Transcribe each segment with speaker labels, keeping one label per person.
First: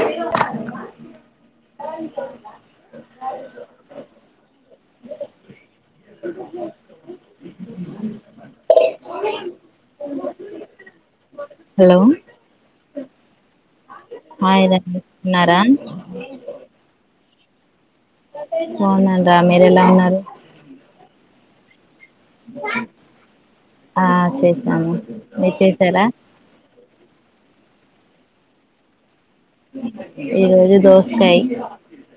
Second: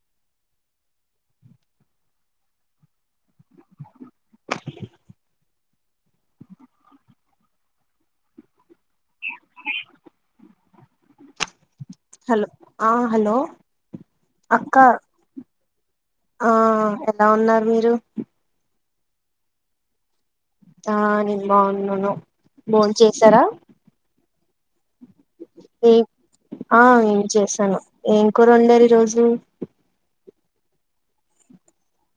Speaker 1: ఇ
Speaker 2: hello ఆ hello
Speaker 1: hi
Speaker 2: అక్క
Speaker 1: రా ఉన్నారా
Speaker 2: ఆ ఎలా ఉన్నారు మీరు
Speaker 1: బాగున్నాను రా మీరెలా ఉన్నారు
Speaker 2: ఆ నేను బాగున్నాను బోం చేసారా
Speaker 1: చేశాము
Speaker 2: ఏం ఆ ఏం చేసాను ఏం కూర వండారు ఈరోజు
Speaker 1: ఈరోజు దోసకాయ్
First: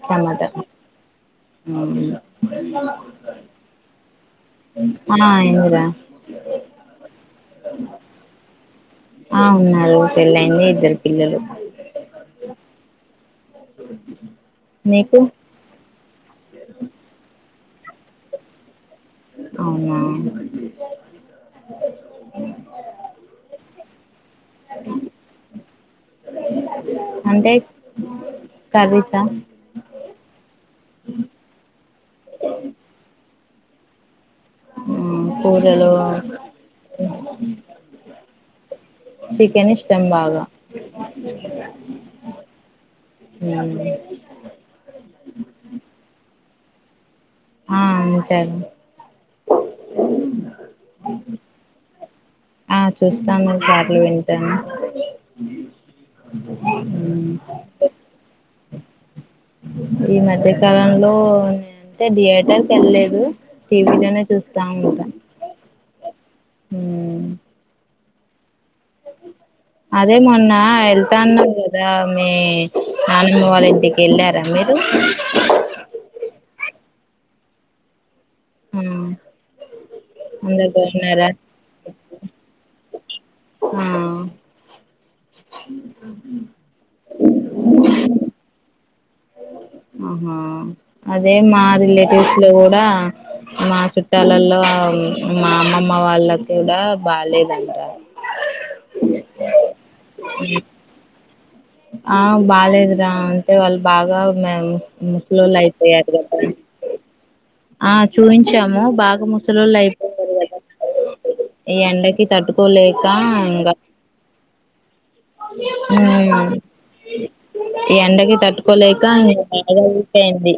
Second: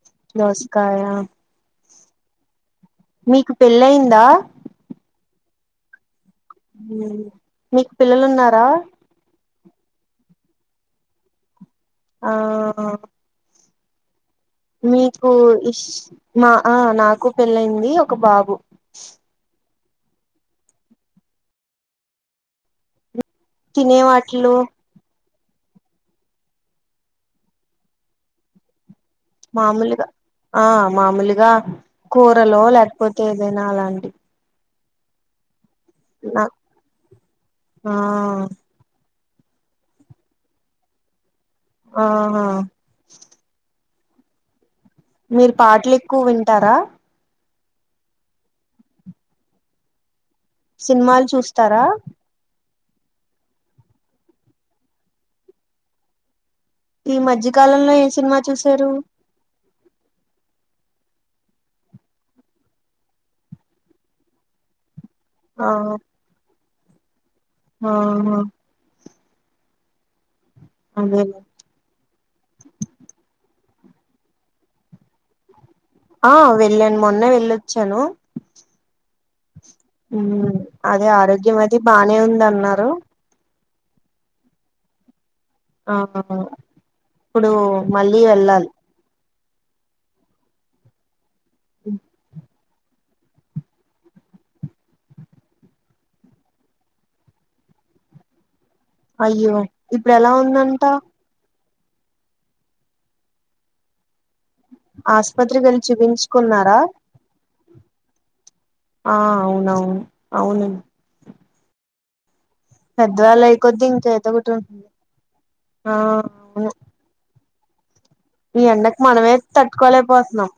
Speaker 1: టమాట
Speaker 2: దోసకాయ
Speaker 1: ఉమ్మ్
Speaker 2: మీకు పెళ్ళయిందా
Speaker 1: ఆ అయ్యిందిరా
Speaker 2: ఉమ్మ్ మీకు పిల్లలు ఉన్నారా
Speaker 1: ఆ ఉన్నారు పెళ్ళయింది ఇద్దరు పిల్లలు
Speaker 2: ఆ మీకు ఇష్ మా ఆ నాకు పెళ్ళైంది ఒక బాబు
Speaker 1: అవునా
Speaker 2: తినే వాటిలో
Speaker 1: అంటే కర్రీస్
Speaker 2: మామూలుగా ఆ మామూలుగా కూరలో లేకపోతే ఎదైనా అలాంటి
Speaker 1: ఉమ్మ్ కూరలో
Speaker 2: నా ఆ
Speaker 1: చికెన్ ఇష్టం బాగా
Speaker 2: ఆహా మీరు పాటలు ఎక్కువ వింటారా
Speaker 1: ఆా అంతే అని
Speaker 2: సినిమాలు చూస్తారా
Speaker 1: ఆ చూస్తాను పాటలు వింటాను
Speaker 2: ఈ మధ్యకాలంలో ఏం సినిమా చూసారు
Speaker 1: ఈ మధ్యకాలంలో అంటే థియేటర్కి వెళ్లేదు టీవీ లోనే చూస్తా ఉంట
Speaker 2: ఆ
Speaker 1: హ్మ్మ్
Speaker 2: అహా
Speaker 1: అదే మొన్న
Speaker 2: అదే
Speaker 1: వెళ్తాన్నావు కదా మీ నానమ్మ వాళ్ళ ఇంటి టికి ఎల్లారా మీరు
Speaker 2: ఆ వెళ్ళాను మొన్న వెళ్ళొచ్చాను
Speaker 1: ఆ
Speaker 2: హ్మ్మ్
Speaker 1: అందరు
Speaker 2: అదే
Speaker 1: బాగున్నారా
Speaker 2: ఆరోగ్యం అది బానే ఉంది అన్నారు
Speaker 1: ఆ
Speaker 2: ఆ ఇప్పుడు మళ్ళీ వెళ్ళాలి
Speaker 1: ఆహా అదే మా రిలేటివ్స్ లో కూడా మా చుట్టాలలో మా అమ్మమ్మ వాళ్ళ కూడా బాగాలేదంటా
Speaker 2: అయ్యో ఇప్పుడు ఎలా ఉందంట
Speaker 1: ఆ బాలేదరా అంటే వాళ్ళు బాగా ఆ ముసలొల్లు
Speaker 2: ఆసుపత్రికి వెళ్ళి
Speaker 1: అయిపోయారు కాదా
Speaker 2: చూపించుకున్నారా
Speaker 1: ఆ చూయిించ కొంచము
Speaker 2: ఆ
Speaker 1: బాగా ముసలొల్లు
Speaker 2: అవునవును
Speaker 1: అయిపోారు కదా
Speaker 2: అవును
Speaker 1: ఈ ఎండకి తటు పోలేకా
Speaker 2: పెద్దవాళ్ళు అయి
Speaker 1: హుమ్మ్
Speaker 2: కొద్ది ఇంకా ఏదో ఒకటి ఉంటుంది ఆ
Speaker 1: హ్మ్మ్
Speaker 2: అవును
Speaker 1: ఈ ఎండకి
Speaker 2: ఈ ఎండకు
Speaker 1: తట్టుకోలేక
Speaker 2: మనమే
Speaker 1: ఇం బాగా వీక్
Speaker 2: తట్టుకోలేకపోతున్నాం
Speaker 1: అయింది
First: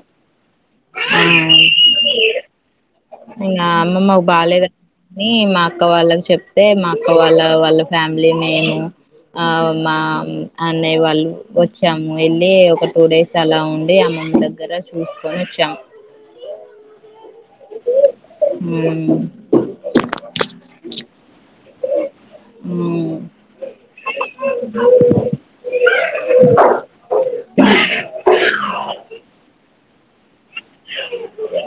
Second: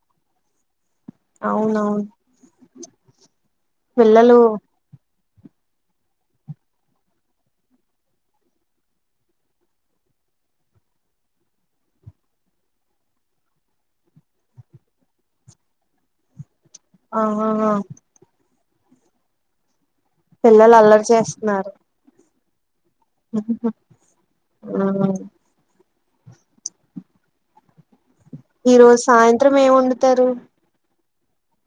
Speaker 1: ఆ
Speaker 2: అవునవును
Speaker 1: ఇంగ అమ్మమ్మకు
Speaker 2: పిల్లలు
Speaker 1: బాలేదా నీ మా అక్క వాళ్ళకి చెప్తే మా అక్క వాళ్ళ వాళ్ళ ఫ్యామిలీ మేము ఆ మా అన్నయ్య వాళ్ళు వచ్చాము వెళ్ళి ఒక టూ డేస్ అలా ఉండి అమ్ మ దగ్గర చూసుకొని వచ్చాం
Speaker 2: ఆ ఆ ఆ
Speaker 1: హ్మ్మ్
Speaker 2: పిల్లలు అల్లరి చేస్తున్నారు
Speaker 1: మ్
Speaker 2: ఆ ఈరోోజు సాయంత్రం ఏం వండుతారు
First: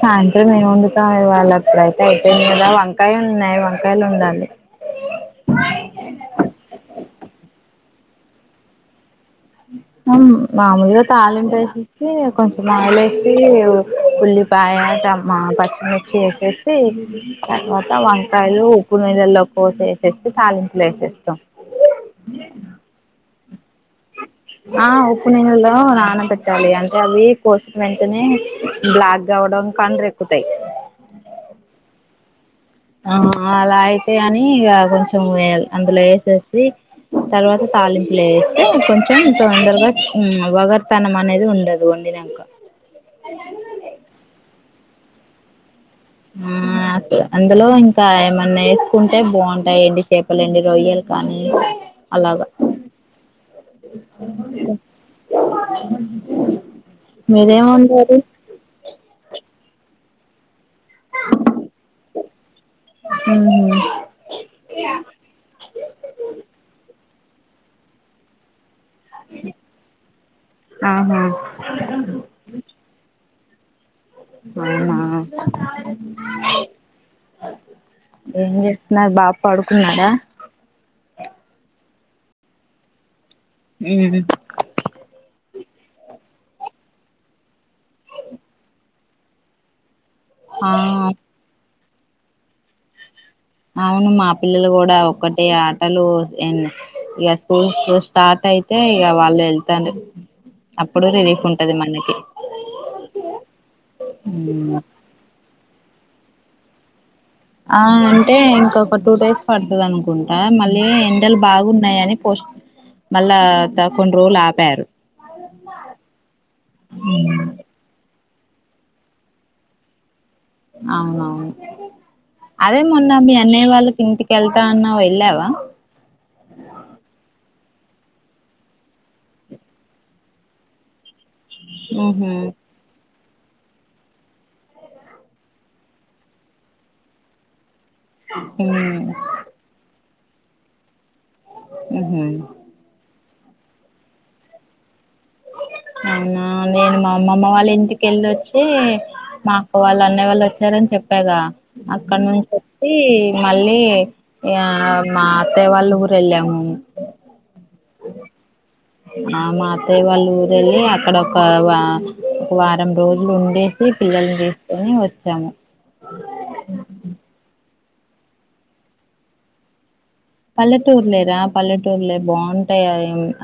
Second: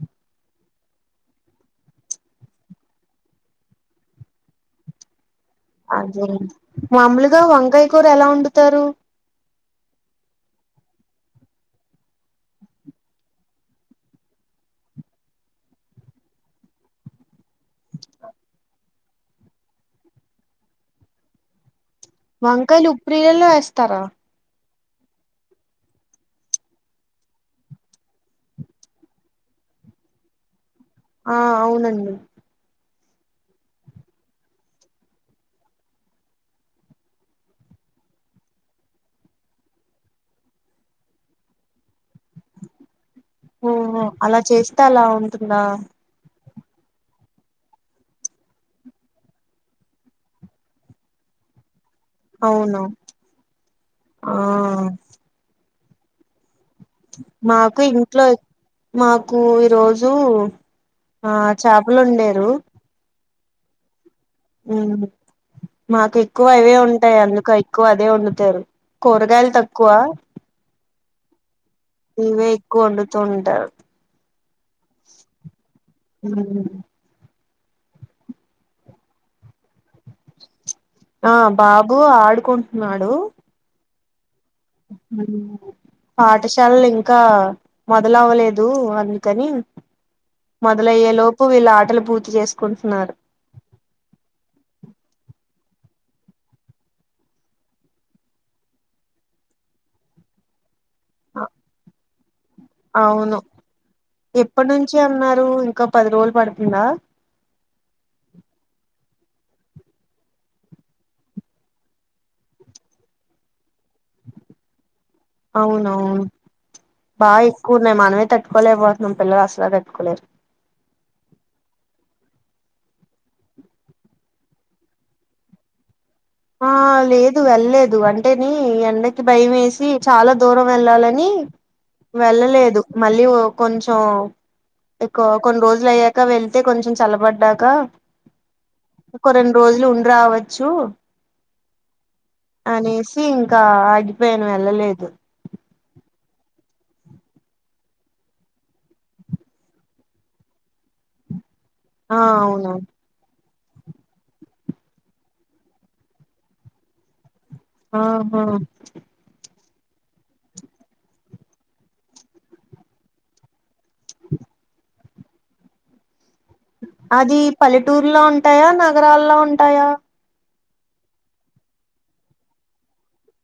Speaker 1: సాయంత్రం ఏం వండుతాం ఇవాళ్ళ ఇప్పుడైతే అయిపోయింది కదా వంకాయలు ఉన్నాయి వంకాయలు వండాలి
Speaker 2: అదే మామూలుగా వంకాయ కూర ఎలా వండుతారు
Speaker 1: మామలుగా తాలింపు వేసేసి కొంచెం ఆయిల్ ఏసీ ఉల్లిపాయ మ్మా పచ్చిమిర్చి యేసేసి తర్వాత వంకాయలు ఉప్పు నీళ్ళల్లో కోసి వేసేసి తాలింపూలో వేసేస్తాం
Speaker 2: వంకాయలు ఉప్పునీళ్ళల్లో ఏస్తారా
Speaker 1: ఆ ఉప్పు నీళ్ళలో నాన పెట్టాలి అంటే అవి కోసిన వెంటనే బ్లాక్గా ఉ కన్రెక్కుతయి
Speaker 2: ఆ అవునండి
Speaker 1: ఆ అలా అయితే అని ఇగ కొంచెం అందులో ఏసేసి తర్వాత తాలింపులు ఏస్తే కొంచెం తొందరగా వగర్ తనం అనేది ఉండదు వండిన
Speaker 2: ఓహో అలా చేస్తే అలా ఉంటుందా
Speaker 1: ఆ అందులో ఇంకా ఏమన్నా ఏసుకుంటే బోంటాయండి చేపలు ఎండు రొయ్యలు కానీ అలాగ
Speaker 2: అవును ఆ మాకు ఇంట్లో మాకు ఈ రోజూ ఆ చేపలు ఒండేరు
Speaker 1: మ్మ్ హ్మ్
Speaker 2: మాక్కెక్కువ అవే ఉంటాయ్ అందుకే ఎక్కువ అదే ఒండుతారు కూరగాయలు తక్కువ
Speaker 1: ఆహా
Speaker 2: ఇవే ఎక్కుఒండుతుంటారు
Speaker 1: అవునా
Speaker 2: ఉమ్
Speaker 1: ఏం జేస్తున్నారు బాబు పడుకున్నాడా
Speaker 2: ఆ బాబు ఆడుకుంటున్నాడు
Speaker 1: మ్మ్
Speaker 2: పాఠశాలలు ఇంకా మొదలవ్వలేదు అందుకని
Speaker 1: ఆ
Speaker 2: మొదలయ్యేలోపు వీళ్ళ ఆటలు పూర్తి చేసుకుంటున్నారు.
Speaker 1: అవును మా పిల్లలు గూడా ఒక్కటే ఆటలు ఎన్ ఇగ స్కూల్స్ స్టార్ట్ అయితే ఇగ వాళ్ళు వెళ్తారు అప్పుడు రిలీఫ్ ఉంటది మనకి
Speaker 2: అవును
Speaker 1: ఉమ్.
Speaker 2: ఎప్పడ్నుంచి అన్నారు ఇంకా పది రోజులు పడుతుందా
Speaker 1: ఆ అంటే ఇంకొక టూ డేస్ పడుతది అనుకుంటా మళ్ళీ ఎండలు బాగున్నాయని పోస్ట్ మళ్ళా త కొన్ని రోలు ఆపారు
Speaker 2: అవునవును బా ఎక్కువున్నయ్ మానమే త కొలే పోతున్నాం పిల్లలు అసలే తట్టుకోలేరు
Speaker 1: అవునవును అదే మొన్న మీ అన్నయ్య వాళ్ళకి ఇంటికెళ్తా అన్నావ్ ఎళ్ళావా
Speaker 2: ఆ ఆ లేదు వెళ్ళేదు అంటేనీ ఎండకి భయం వేసి చాలా దూరం ఎళ్లాలని
Speaker 1: ఉహు
Speaker 2: వెళ్ళలేదు మళ్ళీ వో కొంచం ఎక్కువ కొన్ రోజులు అయ్యాక వెళ్తే కొంచెం చల్లబడ్డాక
Speaker 1: మ్మ్
Speaker 2: ఒక రెండు రోజులు ఉండి రావచ్చు
Speaker 1: మ్మ్ హ్మ్
Speaker 2: అనేసి ఇంకా ఆగిపోయిన వెళ్ళలేదు
Speaker 1: అవునా నేను మా అమ్మమ్మ వాళ్ళ ఇంటికెళ్ళోచ్చి మాఅక్క వాళ్ళు అన్నయ్య వాళ్ళు వచ్చారని చెప్ కదా అక్కడ
Speaker 2: ఆ
Speaker 1: నుంచి
Speaker 2: అవును
Speaker 1: ఒచ్చి మళ్ళీ ఆ మా అత్తయ్య వాళ్ళ ఊరేళ్ళాము
Speaker 2: ఆహా
Speaker 1: ఆ మా అతయ్య వాళ్ళ ఊరేళ్ళి అక్కడ ఒక వా వారం రోజులు ఉండేసి పిల్లల్ని తీసుకొని వచ్చాము
Speaker 2: అ టూర్లో ఉంటాయా నగరాల్లో ఉంటాయా
Speaker 1: పల్లెటూర్లేరా పల్లెటూర్లే బావుంటాయి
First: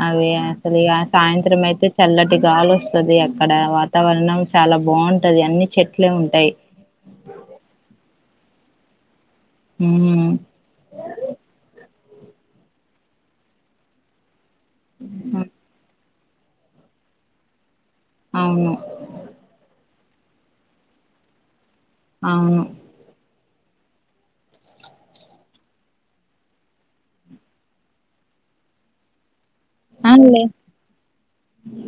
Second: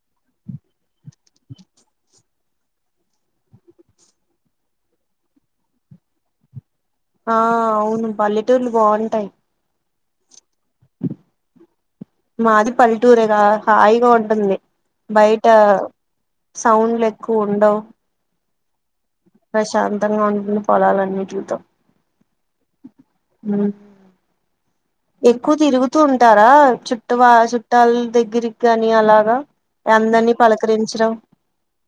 Speaker 1: అవి అసలు ఇగ సాయంత్రం అయితే చల్లటి గాలి వస్తది అక్కడ వాతావరణం చాలా బాగుంటది అన్ని చెట్లే ఉంటాయి
Speaker 2: ఆ అవును పల్లెటూర్లు బాగుంటాయి
Speaker 1: ఉమ్
Speaker 2: మాది పల్లెటూరేరా హాయిగా ఉంటుంది బయట సౌండ్లు ఎక్కువ ఉండవు
Speaker 1: అవును
Speaker 2: ప్రశాంతంగా ఉంటుంది పొలాలన్నీ చూద్దాం
Speaker 1: అవును
Speaker 2: అ ఎక్కువ తిరుగుతూ ఉంటారా చుట్ట చుట్టాల దగ్గరికి కాని అలాగా
Speaker 1: అ
Speaker 2: అందరినీ
Speaker 1: లే
Speaker 2: పలకరించడం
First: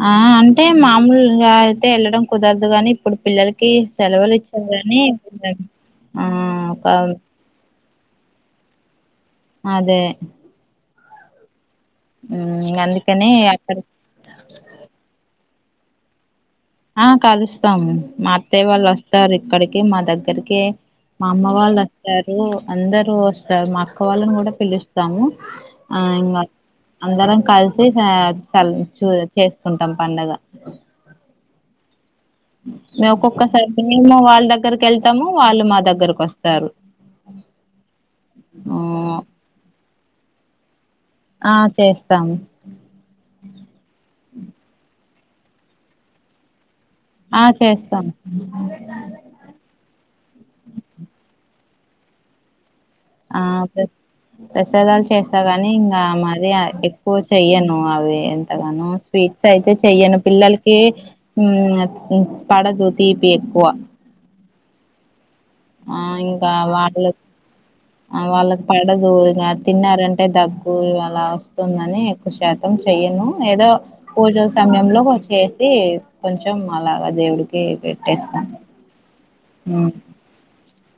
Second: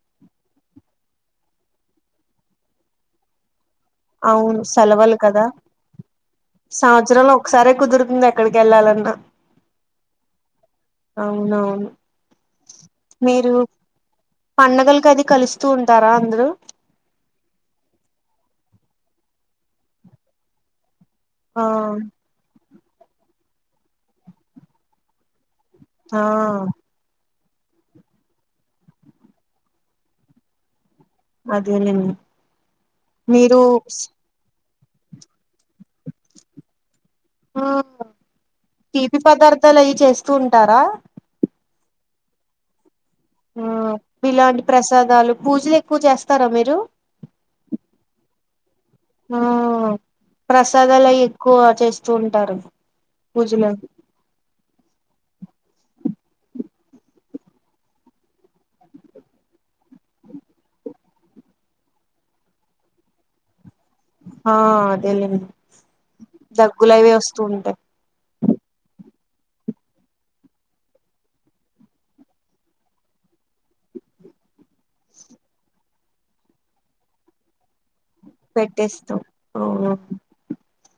Speaker 1: ఆ అంటే మామూలుగా అయితే వెళ్ళడం కుదరదు గాని ఇప్పుడు పిల్లలకి సెలవులు
Speaker 2: అవును
Speaker 1: ఇచ్చిరని
Speaker 2: సెలవులు కదా సంవత్సరంలో ఒకసారే కుదురుతుంది ఎక్కడికి కేళ్ళాలన్నా
Speaker 1: అదే
Speaker 2: అవునవును
Speaker 1: మ్, అందుకని
Speaker 2: మీరు
Speaker 1: అక్కడ
Speaker 2: పండగలకు అది కలిసి స్తు ఉంటారా అందరు
Speaker 1: ఆ కలుస్తాము మా అత్తయ్య వాళ్ళు వస్తారు ఇక్కడికి మా దగ్గరికి మా అమ్మ
Speaker 2: ఆ
Speaker 1: వాళ్ళు వస్తారు అందరు వస్తారు మా అక్క వాళ్ళని కూడా పిలుస్తాము ఆ ఇంగా అందరం కలిసి చ చూ చేసుకుంటాం పండగ
Speaker 2: అదేలెండి
Speaker 1: మేము ఒక్కొక్కసారి మేమువాళ్ళ దగ్గరకి వెళ్తాము వాళ్ళు మా దగ్గరకు వస్తారు
Speaker 2: ఆ తీపి పదార్థాలు అయి చేస్తూ ఉంటారా
Speaker 1: ఆ చేస్తాము
Speaker 2: ఆ ఇలాంటి ప్రసాదాలు పూజలు ఎక్కువ చేస్తారా మీరు
Speaker 1: ఆ చేస్తాము
Speaker 2: ఆ ప్రసాదాలు అయి ఎక్కువ చేస్తూ ఉంటారు
Speaker 1: ఆ
Speaker 2: పూజలు
Speaker 1: ప్ర ప్రసాదాలు చే స్తగాని ఇంగా మరి ఎక్కువ చెయ్యను అవి ఎంతగానో స్వీట్స్ అయితే చెయ్యను పిల్లలకి పడదు తిపి ఎక్కువ
Speaker 2: ఆ అదేలేండి
Speaker 1: ఆ ఇంకా
Speaker 2: దగ్గులు
Speaker 1: వాటి
Speaker 2: అవి
Speaker 1: లోకి
Speaker 2: వస్తూ ఉంటాయి
Speaker 1: ఆ వాళ్ళకు పడదు ఇన తిన్నారంటే దగ్గు అలా వస్తుందని ఎక్కువ శాతం చెయ్యను ఏదో తో పూజల సమయంలో చేసి కొంచెం అలాగా దేవుడికి పె
Speaker 2: పెట్టేస్తం ఓ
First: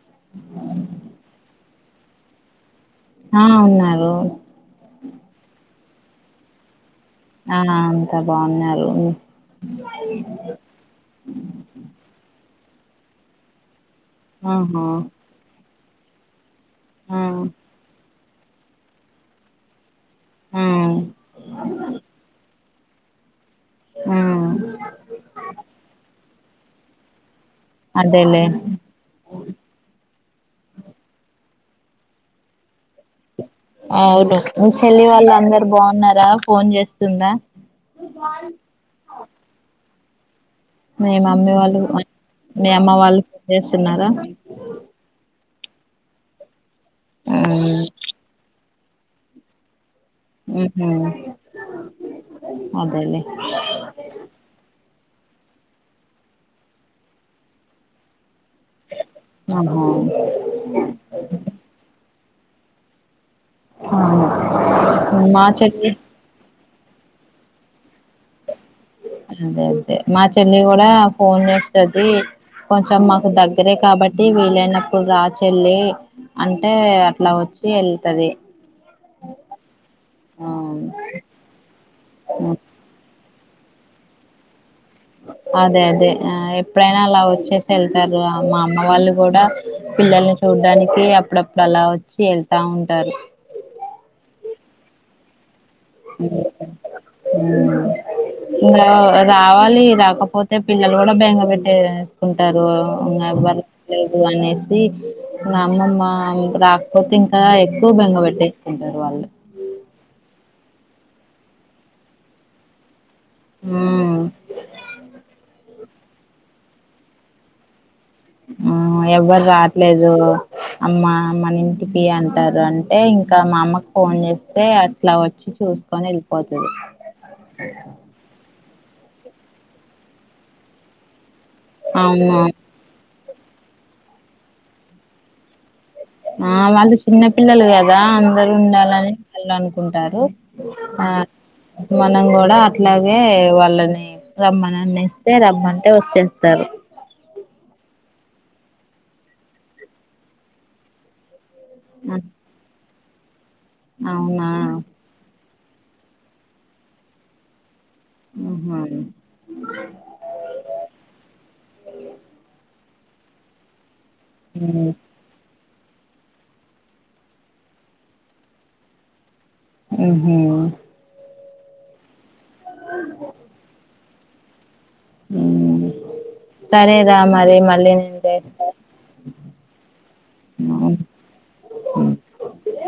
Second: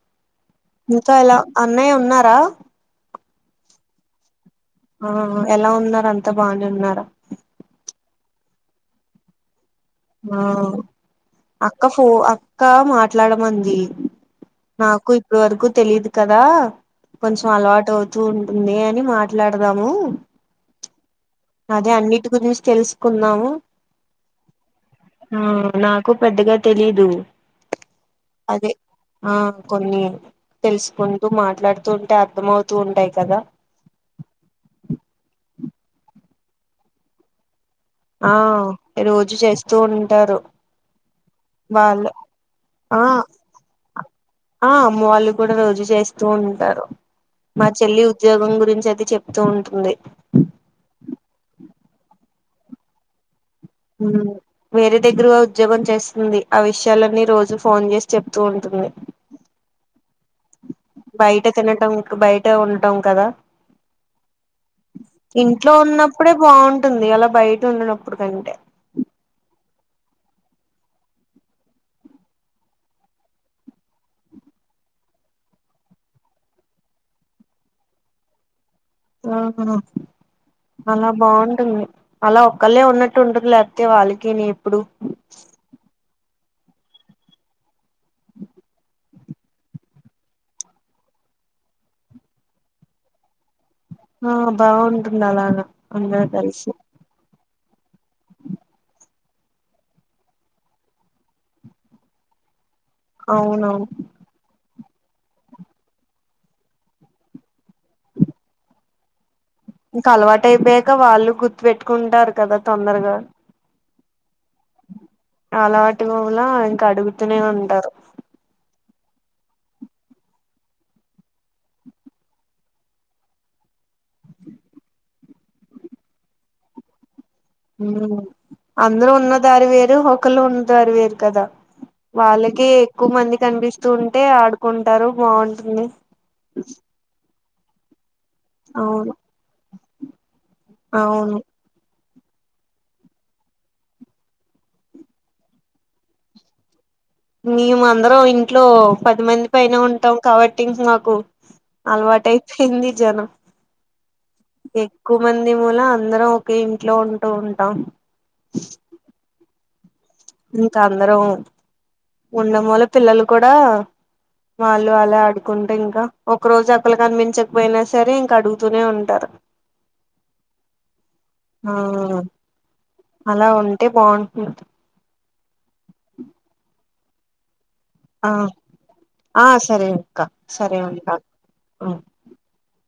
Speaker 1: అ
Speaker 2: ఇంకా ఇలా అన్నయ్య ఉన్నారా
Speaker 1: ఆ ఉన్నారు
Speaker 2: ఆ ఎలా ఉన్నారు అంతా బాగానే ఉన్నార
Speaker 1: నానా అంతా బాగున్నారు
Speaker 2: ఆ అక్క ఫో అక్క మాట్లాడమంది
Speaker 1: ఆహా
Speaker 2: నాకు ఇప్పుడు వరకు తెలిదు కదా
Speaker 1: ఆ
Speaker 2: కొంచెం అలవాటు అవు వస్తూ ఉంటుంది అని మాట్లాడదాము
Speaker 1: ఆ
Speaker 2: అదే అన్నిటి గురించి తెలుసుకుందాము
Speaker 1: ఆ
Speaker 2: ఆ నాకు పెద్దగా తెలీదు
Speaker 1: అదేలే
Speaker 2: అదే ఆ కొన్ని తెలుసుకుంటూ మాట్లాడుతూ ఉంటే అర్థమవుతూ ఉంటాయి కదా
Speaker 1: అవును మీ చెల్లి వాళ్ళు అందరు బాగున్నారా ఫోన్ చేస్తుందా
Speaker 2: ఆ రోజు చేస్తూ ఉంటారు
Speaker 1: మే మమ్మీ వాళ్ళు మీ అమ్మ
Speaker 2: ఆ
Speaker 1: వాళ్ళు ఫోన్ చేస్తున్నారా
Speaker 2: ఆ అమ్మ వాళ్ళు కూడా రోజు చేస్తూ ఉంటారు మా
Speaker 1: ఉమ్,
Speaker 2: చెల్లి ఉద్యోగం గురించి అది చెప్తూ ఉంటుంది
Speaker 1: ఉహు అదేలే
Speaker 2: వేరే దగ్గరగా ఉద్యోగం చేస్తుంది ఆ విషయాలన్నీ రోజు ఫోన్ చేసి చెప్ తుంటుంది
Speaker 1: ఆహా
Speaker 2: బయట తినటం బయట ఉండటం కదా
Speaker 1: అవును మా
Speaker 2: ఇంట్లో
Speaker 1: చెల్లి
Speaker 2: ఉన్నప్పుడే బాగుంటు టుంది అలా బయట ఉండినప్పుడు కంటే
Speaker 1: అదే అదే మా చెల్లి కూడా ఫోన్ చేస్తది కొంచెం మాకు దగ్గరే కాబట్టి వీలైనప్పుడు రాచెల్లి అంటే అట్లా వచ్చి వెళ్తుది
Speaker 2: ఆహ అలా బాగుంటుంది అలా ఒక్కళ్ళ ఉన్నట్టు అట్ ఉండలేతే వాళ్ళకి ని ఇప్పుడు
Speaker 1: అదే అదే ఆ ఎప్పుడైనా అలా వచ్చేసి వెళ్తారు మా అమ్మ వాళ్ళు కూడా పిల్లల్ని చూడ్డానికి అప్పుడప్పుడు అలా వచ్చి వెళ్తా ఉంటారు
Speaker 2: ఆ బాగుంటుంది అలాగా అందరూ కలిసి
Speaker 1: ఉ ఇంకా రావాలి రాకపోతే పిల్లలు కూడా బెంగ పెట్టేసుకుంటారు లో నెవెర్
Speaker 2: అవునవును
Speaker 1: స్టారైట్ గాని మా అమ్మమ్మ రాకపోతే ఇంకా ఎక్కువ బెంగ పెట్టేస్కుంటారు వాళ్ళు
Speaker 2: ఇంక అలవాటు అయిపోయాక వాళ్ళు గుర్తు పెట్టుకుంటారు కదా తొందరగా
Speaker 1: ఉమ్మ్మ్
Speaker 2: అలవాటుగా ఉన్న ఇంక అడుగుతూనే ఉంటారు
Speaker 1: ఆ ఎవ్వరు రాట్లేదు అమ్మ మన ఇంటికి అంటారు అంటే ఇంకా మా అమ్మకు ఫోన్ చేస్తే అట్లా వచ్చి చూ చూసుకొని వెళ్ళిపోతది
Speaker 2: హ్మ్ అందరూ ఉన్న దారి వేరు ఒకళు ఉన్న దారి వేరు కదా
Speaker 1: అవును
Speaker 2: వాళ్ళకి ఎక్కువ మంది కనిపిస్తూ ఉంటే ఆడుకుంటారు బొంటుంది
Speaker 1: ఆ వాళ్ళు చిన్న పిల్లలు కదా అందరు ఉండాలని
Speaker 2: అవును
Speaker 1: వాళ్ళు అనుకుంటారు ఆ
Speaker 2: అవును
Speaker 1: మనం కూడా అట్లాగే వాళ్ళని రమ్మని అన్ని ఇస్తే రమ్మంటే వచ్చేస్తారు
Speaker 2: మేము అందరం ఇంట్లో పది మంది పైన ఉంటాం కాబట్టి ఇంక నాకు అలవాటు అయిపోయింది జనం
Speaker 1: అవునా
Speaker 2: ని మూల అందరం ఒక ఇంట్లో ఉంటూ ఉంటాం
Speaker 1: ఆహా
Speaker 2: ఇంకా అందరం ఉండ మూల పిల్లలు కూడా
Speaker 1: మ్మ్
Speaker 2: వాళ్ళు అలా ఆడుకుం ఇంకా ఒక రోజు ఆ పిల్ల కనిపించకపోయినా సరే ఇంకా అడుగుతూనే ఉంటారు
Speaker 1: ఆహ
Speaker 2: ఆ అలా ఉంటే బాగుంటుంది
Speaker 1: సరేదా మరి మళ్ళీ నేను
Speaker 2: ఆ
Speaker 1: చేస్తే
Speaker 2: ఆ సరే అక్క సరే ఉంటా
Speaker 1: ఉ